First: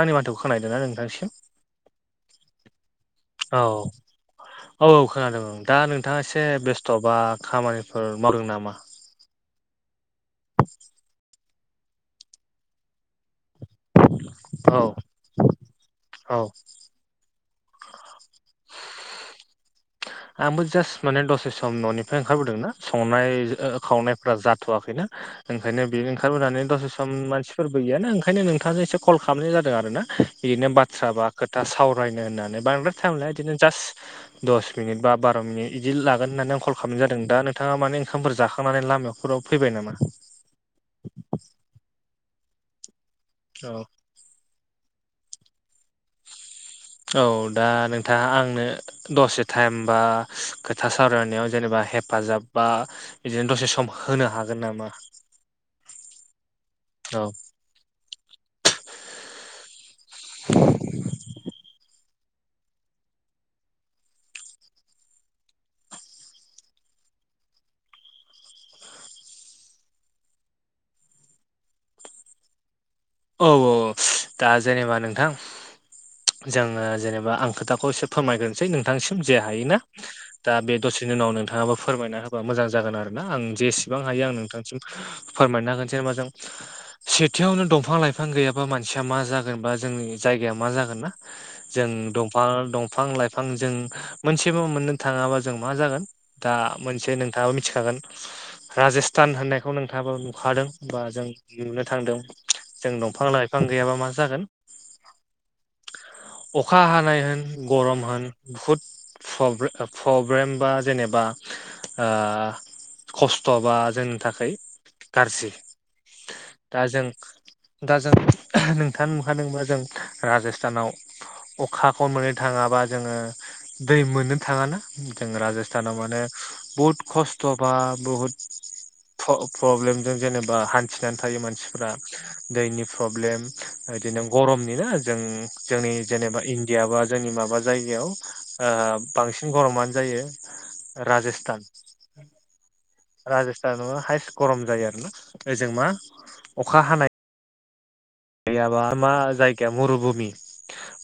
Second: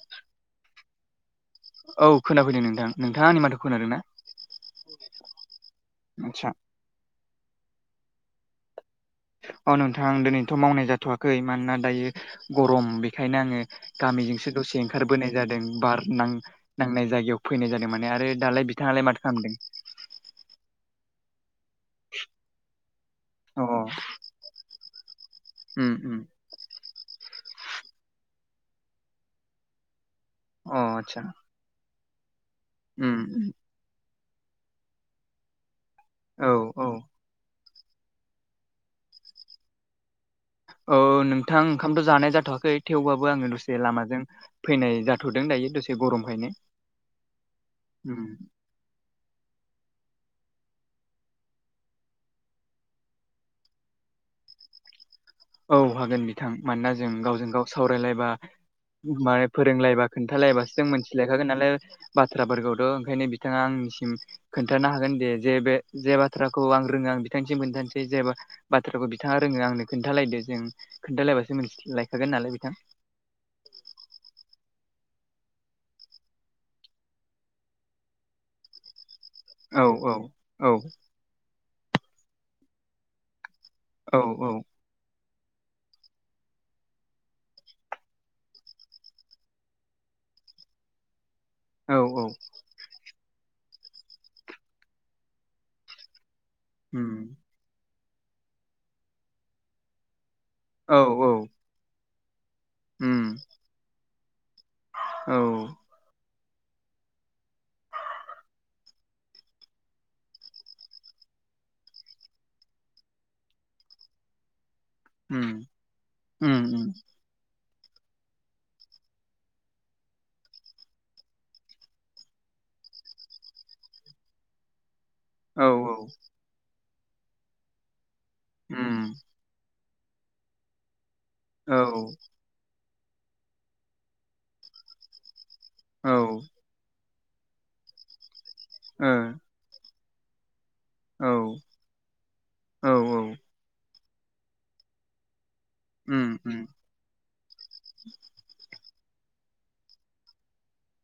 आंनि माथोखौ खोनाहैदों ना नोंथांसिम औ खोनाफैदों नोंथां नोंथाङा आंनि माथो औ खोनादों ना? औ औ खोनादों दा नोंथाङा एसे आदसा बेस्थ' बा खामानिफोर मावदों नामा? औ नोंथां दोनैथ' मावनाय जाथ'वाखै मानोना दायो गरम बेखायनो आङो गामिजोंसो औ दसे ओंखारबोनाय जादों बारनां औ नांनाय जायगायाव फैनाय जादों माने आरो दालाय बिथाङालाय माथो खालामदों आंबो जास्ट माने दसे सम न'निफ्राय ओंखारबोदों ना संनाय जो अ ओ खावनाय फोरा जाथ'वाखैना ओंखायनो उम बे उम ओंखारबोनानै दसे खोम मानसिफोरबो गैयाना ओंखायनो नोंथांजों एसे कल खालामनाय जादों आरो ना ओरैनो अ बास्सा आदसा बा खोथ दा सावरायनो होननानै बांद्राय टाइम लाया उम इदिनो जास्ट दस मिनिट बा बार' मिनिट बिदि लागोन औ होननानै आं कल औ खालामनाय जादों दा नोंथाङा माने ओंखामफोर जाखांनानै लामायावफोराव फैबाय नामा? औ नोंथां ओंखामथ' जानाय जाथ'वाखै थेवबाबो आङो औ दसे लामाजों फैनाय जाथ'दों दायो दसे गरम खायनो औ दा नोंथाङा आंनो दसे थाइम बा खोथा सावरायनायाव जेनेबा हेफाजाब बा इदिनो दसे सम होनो हागोन नामा? औ हागोन बिथां मानोना जों औ गावजों गाव सावरायलायबा माने फोरोंलायबा खोन्थालायबासो जों मोनथिलायखागोन नालाय बाथ्राफोरखौथ' ओंखायनो बिथाङा आंनिसिम खोन्थानो हागोन दे जे बे जे बाथ्राखौ आं रोङा बिथांनिसिम खोनथानोसै जेनेबा बाथ्राखौ बिथाङा रोङो आंनो खोन्थालायदो जों खोन्थालायबासो मिथिलायखागोन नालाय बिथां औ औ अ दा जेनेबा नोंथां जोङो जेनेबा आं खोथाखौ एसे फोरमायग्रोन सै नोंथांनिसिम जे हायोना औ औ दा औ बे दसेनि उनाव नोंथाङाबो फोरमायना होब ओ मोजां जागोन आरोना आं जेसेबां औ हायो आं नोंथांनिसिम फोरमायनो हागोन जेनबा जों सेथियावनो दं बिफां लाइफां गैयाबा मानसिया मा जागोन बा जोंनि जायगाया मा जागोन ना जों औ औ दंफां दंफां लाइफां जों मोनसेबो मोननो थाङाबा जों मा जागोन दा मोनसे उम नोंथाङाबो मिथिखागोन राजस्थान होननायखौ नोंथाङाबो खादों औ बा जों औ नुनो थांदों जों दंफां उम लाइफां गैयाबा मा जागोन औ अखा हानाय होन गरम होन बुहुत फब्रे ओ फब्रेम बा जेनेबा ओ खस्थ' बा जोंनि थाखाय उम गारजि उम दा उम जों दा जों नोंथाङानो नुखादोंबा जों राजस्थानाव अखाखौ मोननो थाङाबा जोङो दै मोननो थाङाना जोङो औ औ राजस्थानाव माने बुहुत खस्थ' बा बहुद उम ओ फब्लेमजों जेनेबा हान्थिनानै थायो औ मानसिफोरा दैनि फब्लेम ओ इदिनो गरमनि नो जों जोंनि औ ओ जेनेबा इण्डियाबा जोंनि माबा जायगायाव औ ओ बांसिन गरमानो जायो औ राजोस्थान औ राजस्थानावनो हाइस गरम जायो आरोना ओजों मा उम उम अखा हानाय गैयाबा मा जायगाया मुरुभुमि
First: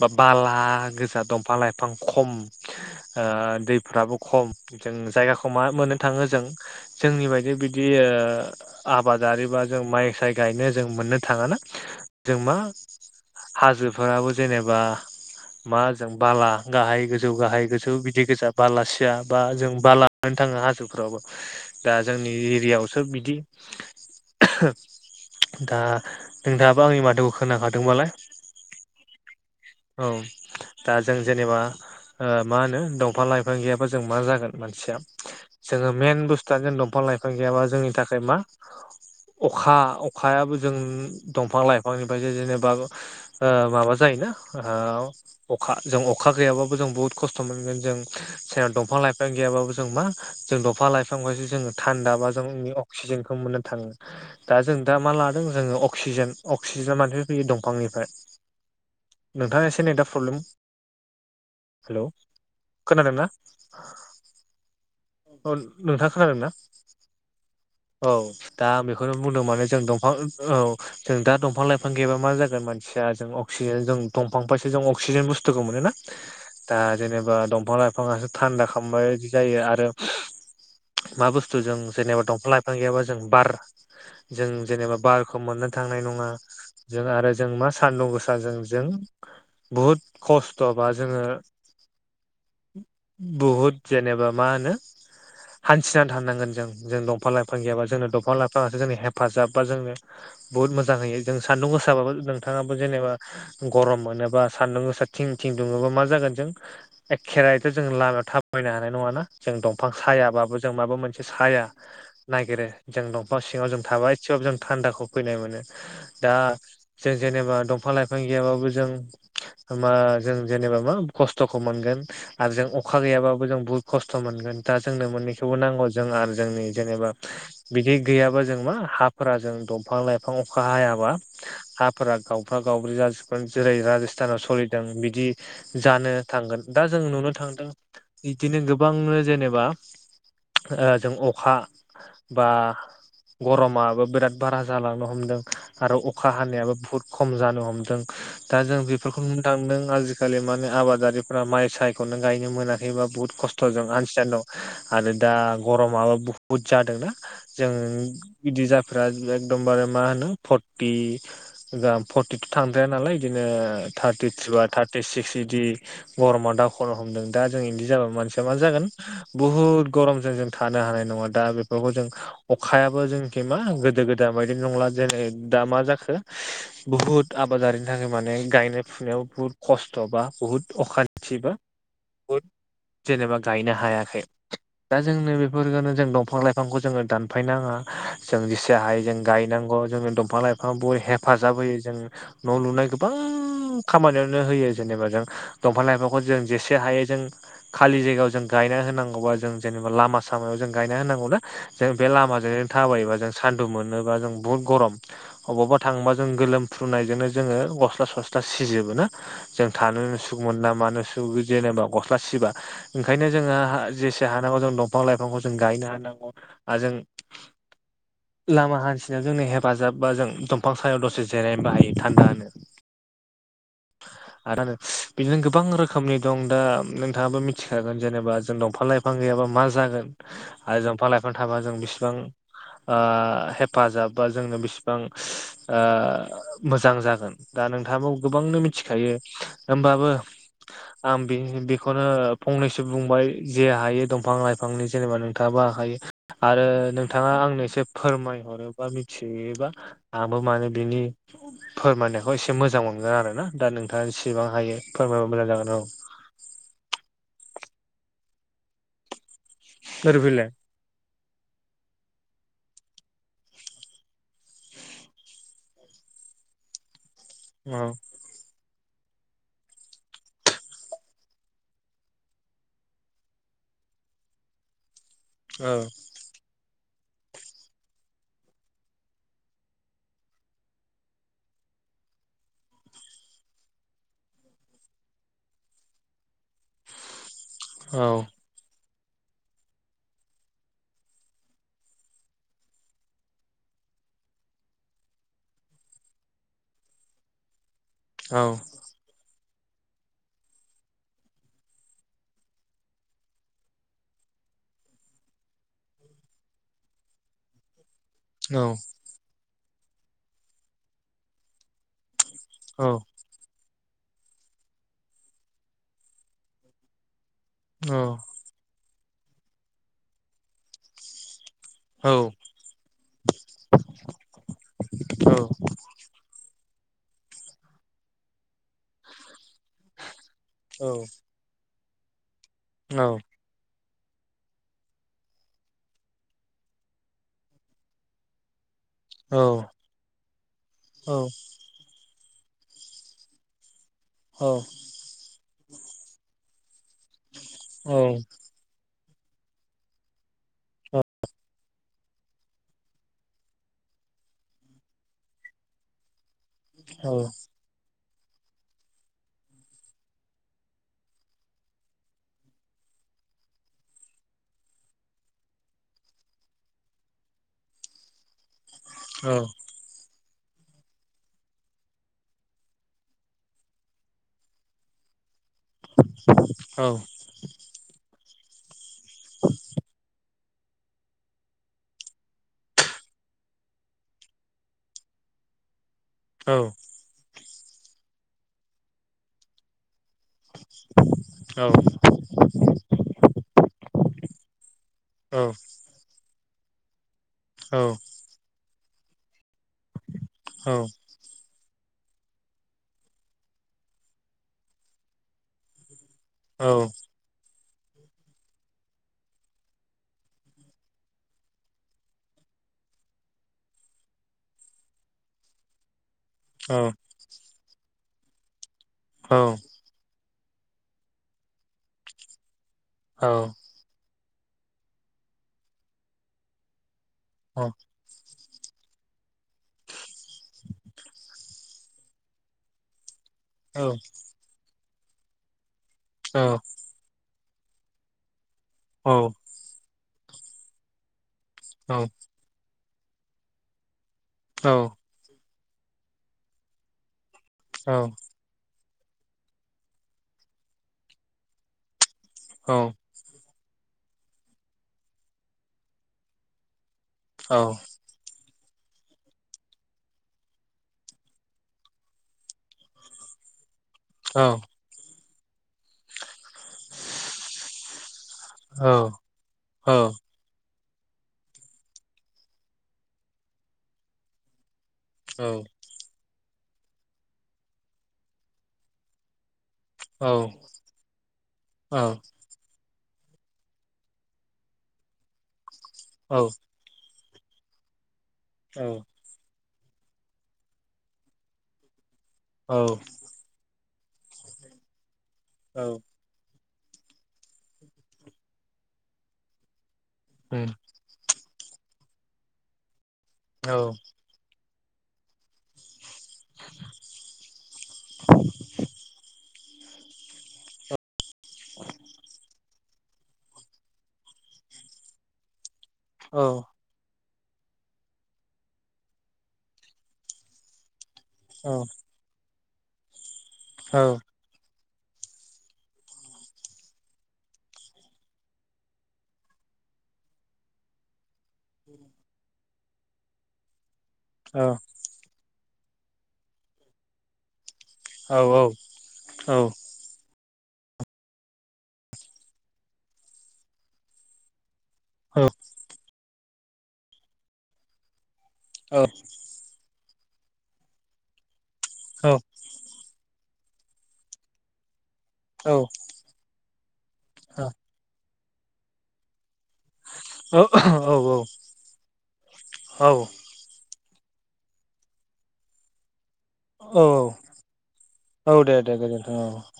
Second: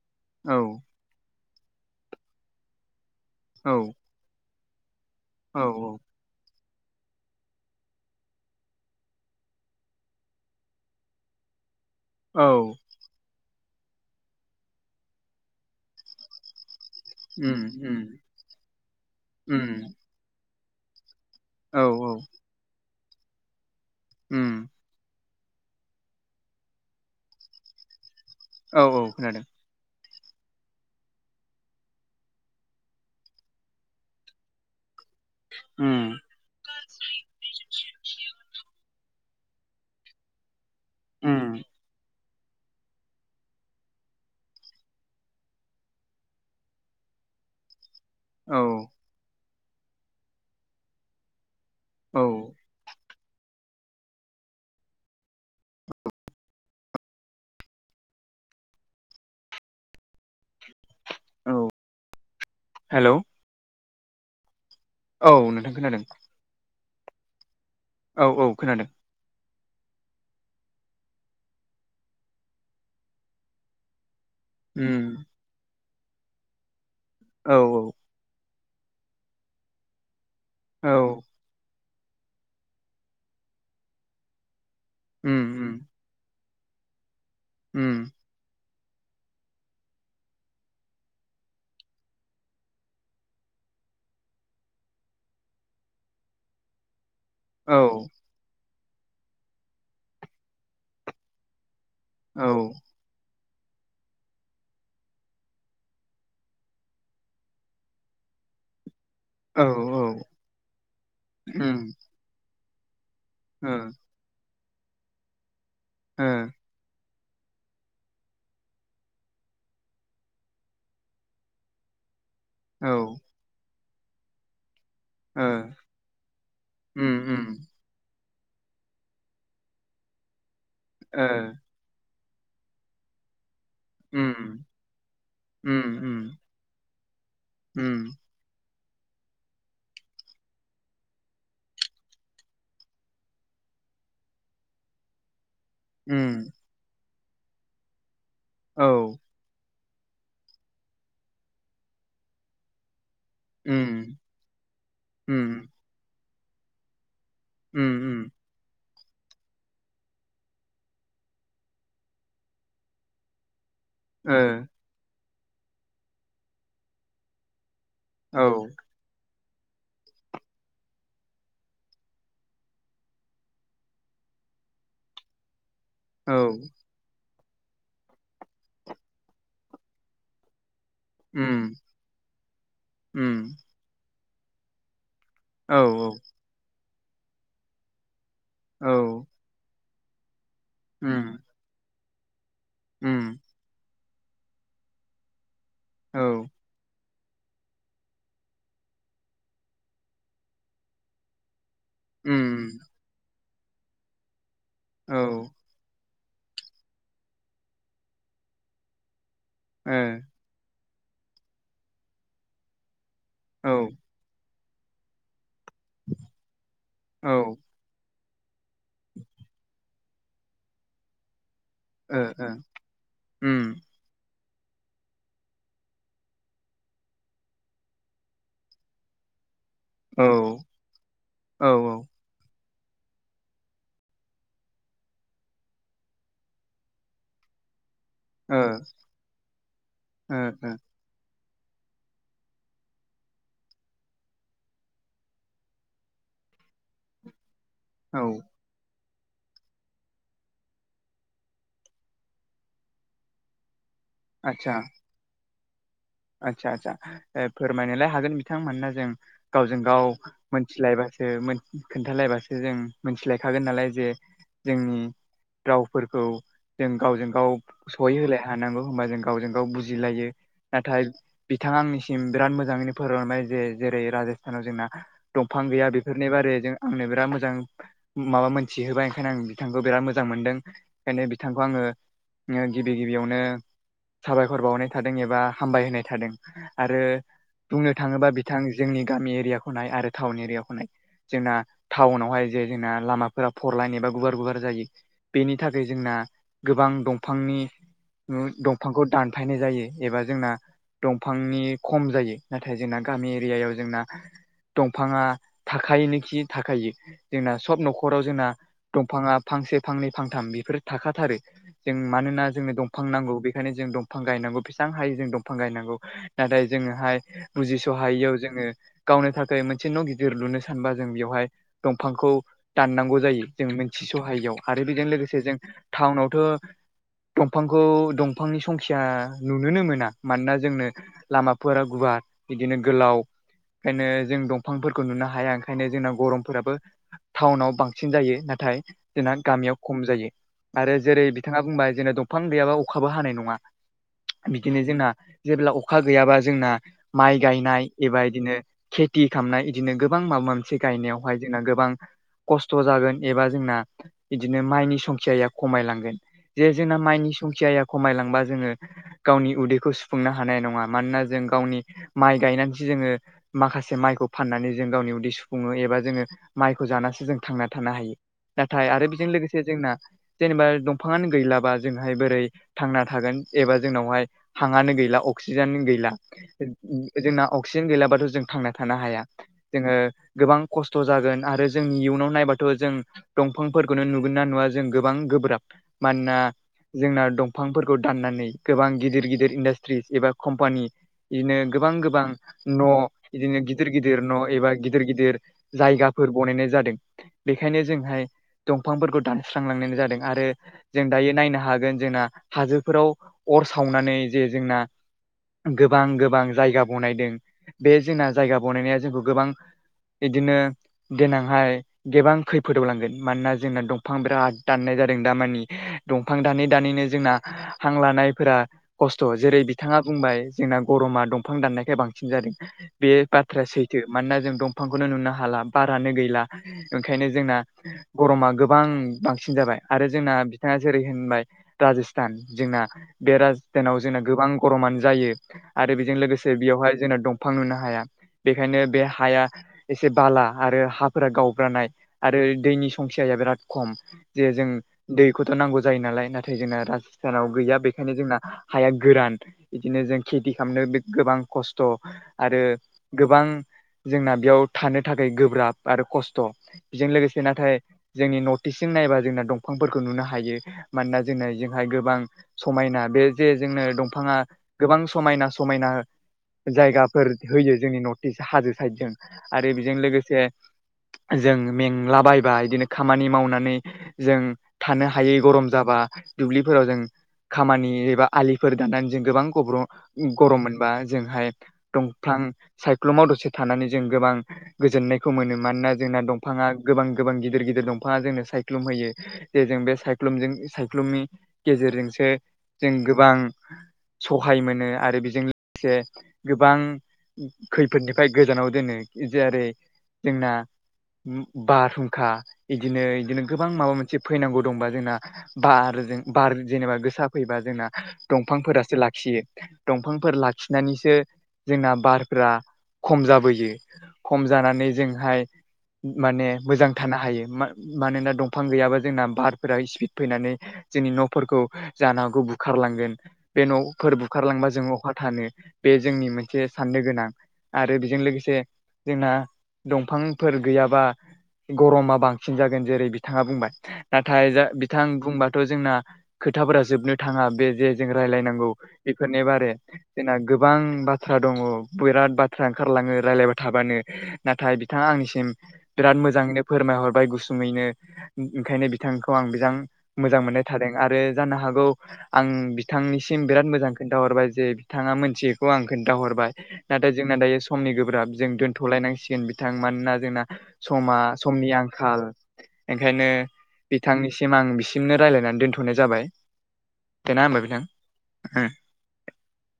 बा औ बाला गोजा दंफां लाइफ फां खम ओ औ दैफ्राबो खम जों जायगाख खौ औ मा मोननो थाङो जों जोंनि बायदि बिदि ओ आबादारि बा जों माइ साय गायनो जों मोननो थाङाना जों मा औ हाजोफोराबो जेनेबा मा जों बाला गाहाय गोज जौ उम गाहाय गोजौ उम बिदि गोजा बालासिया बा जों उम बाला लानो थाङो हाजोफ्रावबो औ दा औ जोंनि एरियावसो बिदि उम दा नोंथाङाबो आंनि माथोखौ खोना खादोंबालाय औ औ खोनादों। औ दा जों जेनेबा ओ मा होनो दंफां लाइफां गैयाबा जों मा जागोन मानसिया जोङो उम मेन बुस दा जों दंफां लाइफां गैयाबा जोंनि थाखाय मा अखा अखायाबो जों उम दंफां लाइफांनिफ्रायसो जेनेबा ओ माबा जायोना ओ अखा जों अखा गैयाबाबो जों बुहुत खस्थ' मोनगोन जों औ जेराव दंफां लाइफां गैयाबाबो जों मा जों दंफां लाइफांखौसो जोंङो? थान्दा औ बा जोंनि अक्सिजेनखौ मोननो थांङो दा जों दा मा लादों जों अक्सिजेन अक्सिजेना मानिफ फैयो दंफांनिफ्राय नोंथांङा एसे नै दा प्रब्लेम औ हेल' हेलौ खोनादोंना? औ नोंथांङा खोनादों ना? औ दा आं बेखौनो बुंदों माने जों दंफां औ जों दा दंफां लाइफां गैयाबा मा जागोन मानसिया जों अक्सिजेन जों दंफां फायसो जों उम अक्सिजेन बुस्थुखौ मोन ना दा जेनेबा औ दंफां लाइफांङासो थान्दा खालामबाय बायदि जायो आरो औ मा बुस्थु बुस्थु जों जेनेबा दफां लाइफां गैयाबा जों बार जों जेनेबा बारखौ उम मोननो उम थांनाय नंङा जों आरो जों मा उम सान्दुं गोसा जों बुहुद खस्थ' बा जोंङो बहुद जेनेबा मा होनो। हान्थिनानै थानांगोन जों जों दंफां लाइफां औ गैाबा जोंनो दंफां लाइफां जोंनि हेफाजाब बा जोंनो बुहुत मोजां होयो जों सान्दुं गोसाबाबो औ नोंथांङाबो जेनेबा गरम मोनोबा सान्दुं गोस थिं थिं दुंङोबा मा जागोन जों एखेरायथ' जों लामायाव थाबायनो हानाय नंङााना जों औ दंफां सायाबाबो जों माबा मोनसे साया उम नागिरो जों दंफां सिंङाव ओ जों थाबाय एसेबाबो जों थान्दाखौ फैनाय मोनो दा जों जेनेबा दंफां लाइफां गैयाबाबो जों मा जों जेनेबा मा खस्थ'खौ मोनगोन। आरो जों ओ अखा गैयाबाबो जों बुहुत खस्थ' मोनगोन। दा जोंनो औ ओ मोननैखौबो नांगौ जों आरो जोंनि जेनेबा उम उम बिदि गैयाबा जों मा हाफोरा जों दंफां लाइफां अखा हायाबा ओ ह फोर गावफ्रा गावब्रै जसिोबगोन जेरै उम [unintelligible] सोलिदों बिदि उम जानो उम थांगोन दा जों नुनो थांदों उम बिदिनो गोबांनो जेनेबा जों अखा। बा गरमाबो बिराद बारा जालांनो हमदों। आरो अखा उम हानायाबो बुहुत खम जानो हमदों। दा जों औ बेफोरखौ नुनो थांदों आजि आजिखालि माने आबादारिफ्रा माइ सायखौनो गायनो मोनाखैबा बुहुत खस्थ'जों उम आन्सिान दं आरो दा उम गरमाबो बुहुत जादोंना जों उम उम बिदि जाफ्रा एखदमबारे मा होनो फर्टि फर्टिथ' थांद्राया नालाय बिदिनो थार्टि ओ थ्रि बा थार्टि सिक्स इदि गरमा दा खराव हमदों दा जों इन्दि जा मानसिया औ मा जागोन बुहुत गरम जागोन थानो हानाय नंङा दा बेफोरखौ जों अखायाबो जोंखि मा गोदो गोदाय बायदि नंला जेनै दा मा जाखो औ बहुत आबादारिनि थाखाय माने गायनाय फुनायाव बुहुत खस्थ बा बुहुत अखान गासिबो उम जेनेबा उम गायनो हायाखै दा जोंनो बे औ बेफोरखौनो जों औ दंफां लाइफांखौ जोंङो दानफाय नांङा। जों जेसे औ हायो जों गायनांगौ जोंनो दंफां लाइफां बयबो उम हेफाजाब होयो जों न' लुनाय गोबां उम खामानियावनो होयो जेनेबा जों दंफां लाइफांखौ औ जों जेसे हायो जों खालि जायगायाव जों गायना होनांगौ [unintelligible] जेनेबा लामा सामायाव जों गायना होनांगौ ना जों बे लामाजोंनो उम थाबायोबा जों सान्दुं मोनोबा जों बुहुत गरम औ ओ बबावबा थांबा जों गोलोमफ्रुनायजोंनो जोंङो गस्ला सस्ला सिजोबो ना जों औ थानोनो सुख मोन ना मानो सुख जेनेबा गस्ला सिबा ओंखायनो औ जोंहा जेसे हानांगौ जों दंफां लाइफांखौ जों गायनो हानांगौ आरो जों ओ लामा हान्थिनायाव जोंनि हेफाजाब बा जों दंफां सायाव दसे जेरायबाय थानो उम आरो बिदिनो गोबां रोखोमनि दं दा नोंथाङाबो मिथिखागोन जेनेबा जों दं। फां लाइफां गैयाबा मा जागोन औ आरो जों फालइफांनो थाबा औ ओ जों ओ बिसिबां। ओ-हेफाजाब बा जोंनो बिसिबां ओ मोजां जागोन। दा नोंथाङा गोबांनो औ मिथिखायो होमबाबो। आं बेखौनो फंनैसो बुंबाय जे हायो दंफां लाइफांनि जेनेबा नोंथाङाबो हाखायो आरो नोंथाङा आंनो एसे फोरमायहरोबा मिथिहैयोबा आंबो माने बिनि फोरमायनायखौ एसे मोजां मोनगोन आरो ना दा नोंथाङा एसेबां आदसा हायो फोरमायबा मोजां जागोन औ। आदसा आदसा फोरमायनोलाय हागोन बिथांमोना जों गावजों गाव। नोरबिलाय मिथिलायबासो खोन्थालायबासो जों मिथिलायखागोन नालाय जे जोंनि। रावफोरखौ जों गावजों गाव औ सहै होलाय हानांगौ होनोमबा जों गावजों गाव बुजिलायो। नाथाय बिथाङा आंनिसिम बिराद मोजाङैनो फोरमोंबाय जे जेरै राजस्थानाव जोंना। दंफां औ गैया बेफोरनि बारैजों आंनो बिराद मोजां। माबा मोनथिहोबाय ओंखायनो आं बिथांखौ बिराद मोजां मोनदों ओंखायनो बिथांखौ आङो। गिबि गिबियावनो साबायखर बावनाय थादों एबा हामबाय होनाय थादों आरो बुंनो औ थाङोबा। थां जोंनि गामि एरियाखौ नाय आरो टाउन एरियाखौ नाय। जोंना टाउनावहाय जे जोंना लामाफोरा फरलायनायबा गुवार गुवार जायो। बेनि थाखाय जोंना गोबां दंफांनि औ दंफांखौ दानफायनाय जायो एबा जोंना दंफांनि खम जायो नाथाय जोंना गामि एरियायाव जोंना। दंफाङा थाखायोनोखि थाखायो जोंना सब नख नखराव जोंना औ दंफाङा फांसे फांनै फांथाम बेफोरो थाखाथारो जों मानोना। जोंनो औ दंफां नांगौ बेनिखायनो जों दंफां गायनांगौ बेसेां हायो जों दंफां गायनांगौ नाथाय जोङोहाय। बुजिस औ हायैयाव जोङो गावनो थाखाय मोनसे न गिदिर लुनो सानबा जों बेवहाय। औ दंफांखौ दाननांगौ जायो जों मोनथि सहायैयाव आरो बेजों लोगोसे जों टाउनावथ। दंफांखौ दंफांनि संखिया नुनोनो मोना। मानोना औ जोंनो लामाफोरा गुवार बिदिनो गोलाव। ओंखायनो जों दंफांफोरखौ नुनो हाया ओंखायनो जोंना गरमफोराबो। टाउनाव बांसिन जायो नाथाय जोंना औ गामियाव खम जायो आरो जेरै बि थाङा बुंबाय जेनना दंफां गैयाबा अखाबो हानाय नङा बिदिनो जोंना। जेब्ला अखा गैयाबा जोंना माइ गायनाय एबा इदिनो। खेथि खालामनाय बिदिनो गोबां माबा मोनसे औ गायनायावहाय जोंना गोबां। खस्थ जागोन एबा जोंना इदिनो माइनि संखियाया खमायलांगोन। जे जोंना औ माइनि संख्याया खमायलांबा जोङो गावनि उदैखौ सु फुंनो हानाय नङा मानोना जों गावनि माइ गायनानैसो जोङो। माखासे माइखौ फाननानै जों गावनि उदै सुफुङो एबा जोङो। माइखौ जानानैसो जों थांना थानो हायो नाथाय आरो बेजों लोगोसे जोंना। जेनेबा दंफाङानो गैलाबा जोंहाय बोरै थांना थागोन एबा जोंनावहाय हांनो गै ला अक्सिजेन गैला औ औ जोंना अक्सिजेन गैलाबाथ जों थांना थानो हाया जोङो गोबां खस्थ जागोन आरो जोंनि इयुनाव नायबाथ जों दंफांफोरखौनो नुगोन ना नुवा जों गोबां गोब्राब। मानोना औ जोंना दंफांफोरखौ दाननानै गोबां गिदिर गिदिर इन्डास्ट्रिस एबा। कम्पानि बिदिनो गोबां गोबां न बिदिनो गिदिर गिदिर न एबा गिदिर गिदिर जायगाफोर बनायनाय जादों बेखायनो जोंहाय दंफांफोरखौ दानस्रांलां जादों आरो। औ जों दायो नायनो हागोन जोंना हाजोफोराव अर सावनानै जे जोंना। गोबां गोबां औ जायगा बनायदों बे जोंना जायगा बनायनाया जोंखौ गोबां। इदिनो देनांहाय। गोबां खैफोदाव लांगोन मानोना जोंना दंफां बिराद दाननाय जादों दामानि दंफां दानै औ दानैनो जोंना हां लानायफोरा थ' औ जेरै बिथाङा बुंबाय जोंना गरमा दंफां दाननायखाय बांसिन जादों बे औ बाथ्राया सै थो मानोना जों दंफांखौनो नुनो हाला बारानो गैला ओंखायनो जोंना गरमा गोबां बांसिन जाबाय आरो जोंना बिथाङा जेरै होनबाय राजस्थान जोंना बे राज औ सतानाव जोंना गोबां गरमानो जायो आरो बेजों औ लोगोसे बेयावहाय जोंना दंफां नुनो हाया बेखायनो बे औ हाया एसे बाला आरो हा फोर गावब्रानाय औ आरो दैनि संखियाया बिराद खम जे जों दैखौथ' नांगौ जायो नालाय नाथाय जोंना राजस्थानाव गैया औ बेखायनो जोंना हाया गोरान बिदिनो जों खेथि खालामनो बे गोबां खस्थ' आरो गोबां जोंना बेयाव थानो थाखाय गोब्राब आरो खस्थ' बेजों लोगोसे नाथाय जोंनि नर्टिसजों नायबा जोंना दंफांफोरखौ नुनो हायो मानोना जोंना इजोंहाय गोबां समायना बे जे जोंनो दंफाङा गोबां समायना समायना जायगाफोर होयो जोंनि न टिस हाजो साइदजों आरो बेजों लोगोसे जों मेंलाबायबा बिदिनो खामानि मावनानै जों थानो ह हायै गरम जाबा दुब्लिफोराव जों खामानि एबा आलिफोर दानानै जों गोबां गब्र' गरम मोनबा जोंहाय दंफां सायख्लुमाव दसे थानानै जों गोबां गोजोननायखौ मोनो मानोना जोंना दंफाङा गोबां गोबां गिदिर गिदिर दंफाङा जोंनो सायख्लुम होयो। जे जों बे साय्लुमजों सायख्लुमनि गेजेरजोंसो जों गोब गोबां सहाय मोनो आरो बेजों लोगोसे गोबां खैफोदनिफ्राय गोजानाव दोनो जेरै जोंना बारहुंखा बिदिनो बिदिनो गोबां माबा मोनसे फैनांगौ दंबा जोंना बारजों बार जेनेबा गोसा फैबा जोंना दंफांफोरासो लाखियो दंफांफोर लाखिनानैसो जोंना बारफोरा खम जाबोयो खम जानानै जोंहाय माने मोजां थानो हायो मानोना दंफां गैयाबा जोंना बारफोरा स्पिड फैनानै जोंनि न'फोरखौ जानांगौ बुखारलांगोन बे न'फोर बुखारलांबा जों अबहा थानो बे जोंनि मोनसे साननो गोनां। आरो बेजों लोगोसे जोंना दंफांफोर गैयाबा गरमा बांसिन जागोन जेरै बिथाङा बुंबाय। नाथाय औ जा बिथां बुंबाथ' जोंना खोथाफोरा जोबनो थाङा बे जे जों रायलायनांगौ बेफोरनि बारे जोंना गोबां बाथ्रा दङ बिराद बाथ्रा ओंखारलाङो रायज्लायबाय थाबानो नाथाय बिथाङा आंनिसिम बिराद मोजाङैनो फोरमायहरबाय गुसुङैनो ओंखायनो बिथांखौ आं बेजां मोजां मोननाय थादों आरो जानो हागौ आं बिथांनिस सिम बिराद मोजां खोन्थाहरबाय जे बिथाङा मोनथियैखौ आं खोन्थाहरबाय। नाथाय जोंना दायो समनि गोब्राब जों दोनथ'लायनांसिगोन बिथां मानोना जोंना समा समनि आंखाल ओंखायनो बिथांनिसिम आं बिसिमनो रायज्लायनानै दोन्थ'नाय जाबाय औ दोना होमबा बिथां औ दे दे गोजोनथों औ